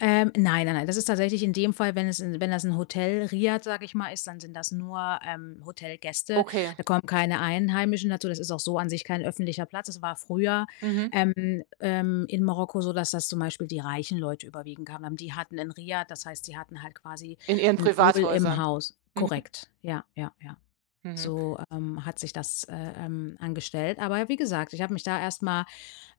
Ähm, nein, nein, nein. Das ist tatsächlich in dem Fall, wenn es in wenn das 'n Hotel, Riad, sage ich mal, ist, dann sind das nur, ähm, Hotelgäste, Okay. da kommen keine Einheimischen dazu, das ist auch so an sich kein öffentlicher Platz. Es war früher, Mhm. ähm, ähm, in Marokko so, dass das zum Beispiel die reichen Leute überwiegend kamen dann. Die hatten 'n Riad, das heißt, sie hatten halt quasi In Ihren 'n Pool im Privathäusern? Haus. Mhm. Korrekt, ja, ja, ja. Mhm. So, ähm, hat sich das, äh, ähm, angestellt. Aber wie gesagt, ich habe mich da erst mal,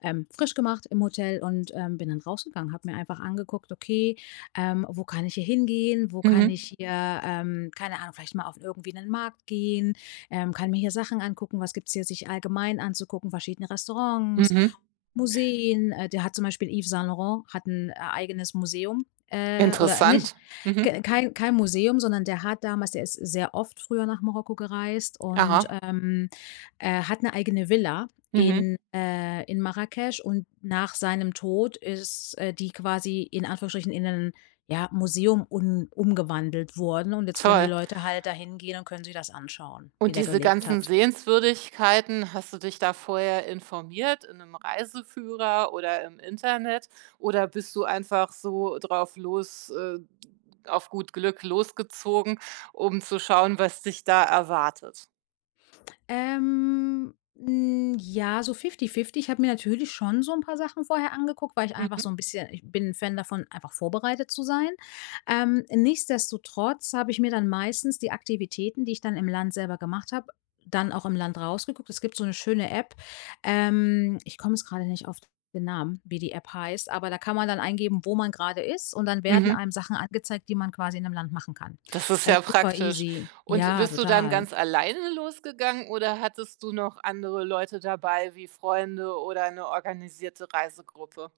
ähm, frisch gemacht im Hotel und, ähm, bin dann rausgegangen, habe mir einfach angeguckt: „Okay, ähm, wo kann ich hier hingehen? Wo kann Mhm. ich hier, ähm, keine Ahnung, vielleicht mal auf irgendwie 'nen Markt gehen, ähm, kann mir hier Sachen angucken, was gibt's hier sich allgemein anzugucken, verschiedene Restaurants, Mhm. Museen?“, äh, der hat zum Beispiel Yves Saint-Laurent hat 'n, äh, eigenes Museum, äh oder nicht Interessant. Mhm. ke kein kein Museum, sondern der hat damals der ist sehr oft früher nach Marokko gereist und, Aha. ähm, äh, hat 'ne eigene Villa Mhm. in äh, in Marrakesch und nach seinem Tod ist, äh, die quasi, in Anführungsstrichen, in einen, ja, Museum un umgewandelt worden und jetzt können die Toll. Leute halt da hingehen und können sich das anschauen, wie Und der diese gelebt ganzen hat. Sehenswürdigkeiten, hast du dich da vorher informiert in 'nem Reiseführer oder im Internet oder bist du einfach so drauf los äh, auf gut Glück losgezogen, um zu schauen, was dich da erwartet? Ähm, n ja, so fifty-fifty. Ich habe mir natürlich schon so 'n paar Sachen vorher angeguckt, weil ich einfach Mhm. so 'n bisschen ich bin 'n Fan davon, einfach vorbereitet zu sein, ähm, nichtsdestotrotz habe ich mir dann meistens die Aktivitäten, die ich dann im Land selber gemacht habe, dann auch im Land rausgeguckt. Es gibt so 'ne schöne App, ähm ich komme jetzt grade nicht auf den Namen, wie die App heißt, aber da kann man dann eingeben, wo man grade ist und dann werden Mhm. einem Sachen angezeigt, die man quasi in 'nem Land machen kann, Das ist also ja super praktisch easy und Ja, bist du dann total. ganz alleine losgegangen oder hattest du noch andere Leute dabei wie Freunde oder 'ne organisierte Reisegruppe?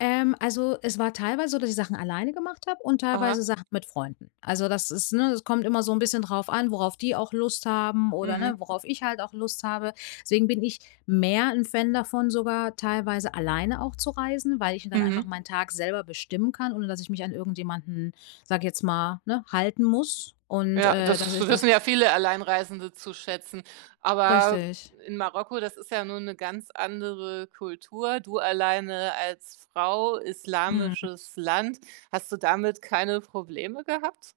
Ähm, also, es war teilweise so, dass ich Sachen alleine gemacht habe und teilweise Aha. Sachen mit Freunden. Also das ist, ne es kommt immer so 'n bisschen drauf an, worauf die auch Lust haben oder, ne, Mhm. worauf ich halt auch Lust habe. Deswegen bin ich mehr 'n Fan davon sogar teilweise alleine auch zu reisen, weil ich mir dann einfach Mhm. Tag selber bestimmen kann, ohne dass ich mich an irgendjemanden, sage ich jetzt mal, ne, halten muss und, Ja äh, das das ist das wissen ja viele Alleinreisende zu schätzen, aber Richtig. in Marokko, das ist ja nun 'ne ganz andere Kultur, du alleine als Frau, Mhm. islamisches Land, hast du damit keine Probleme gehabt?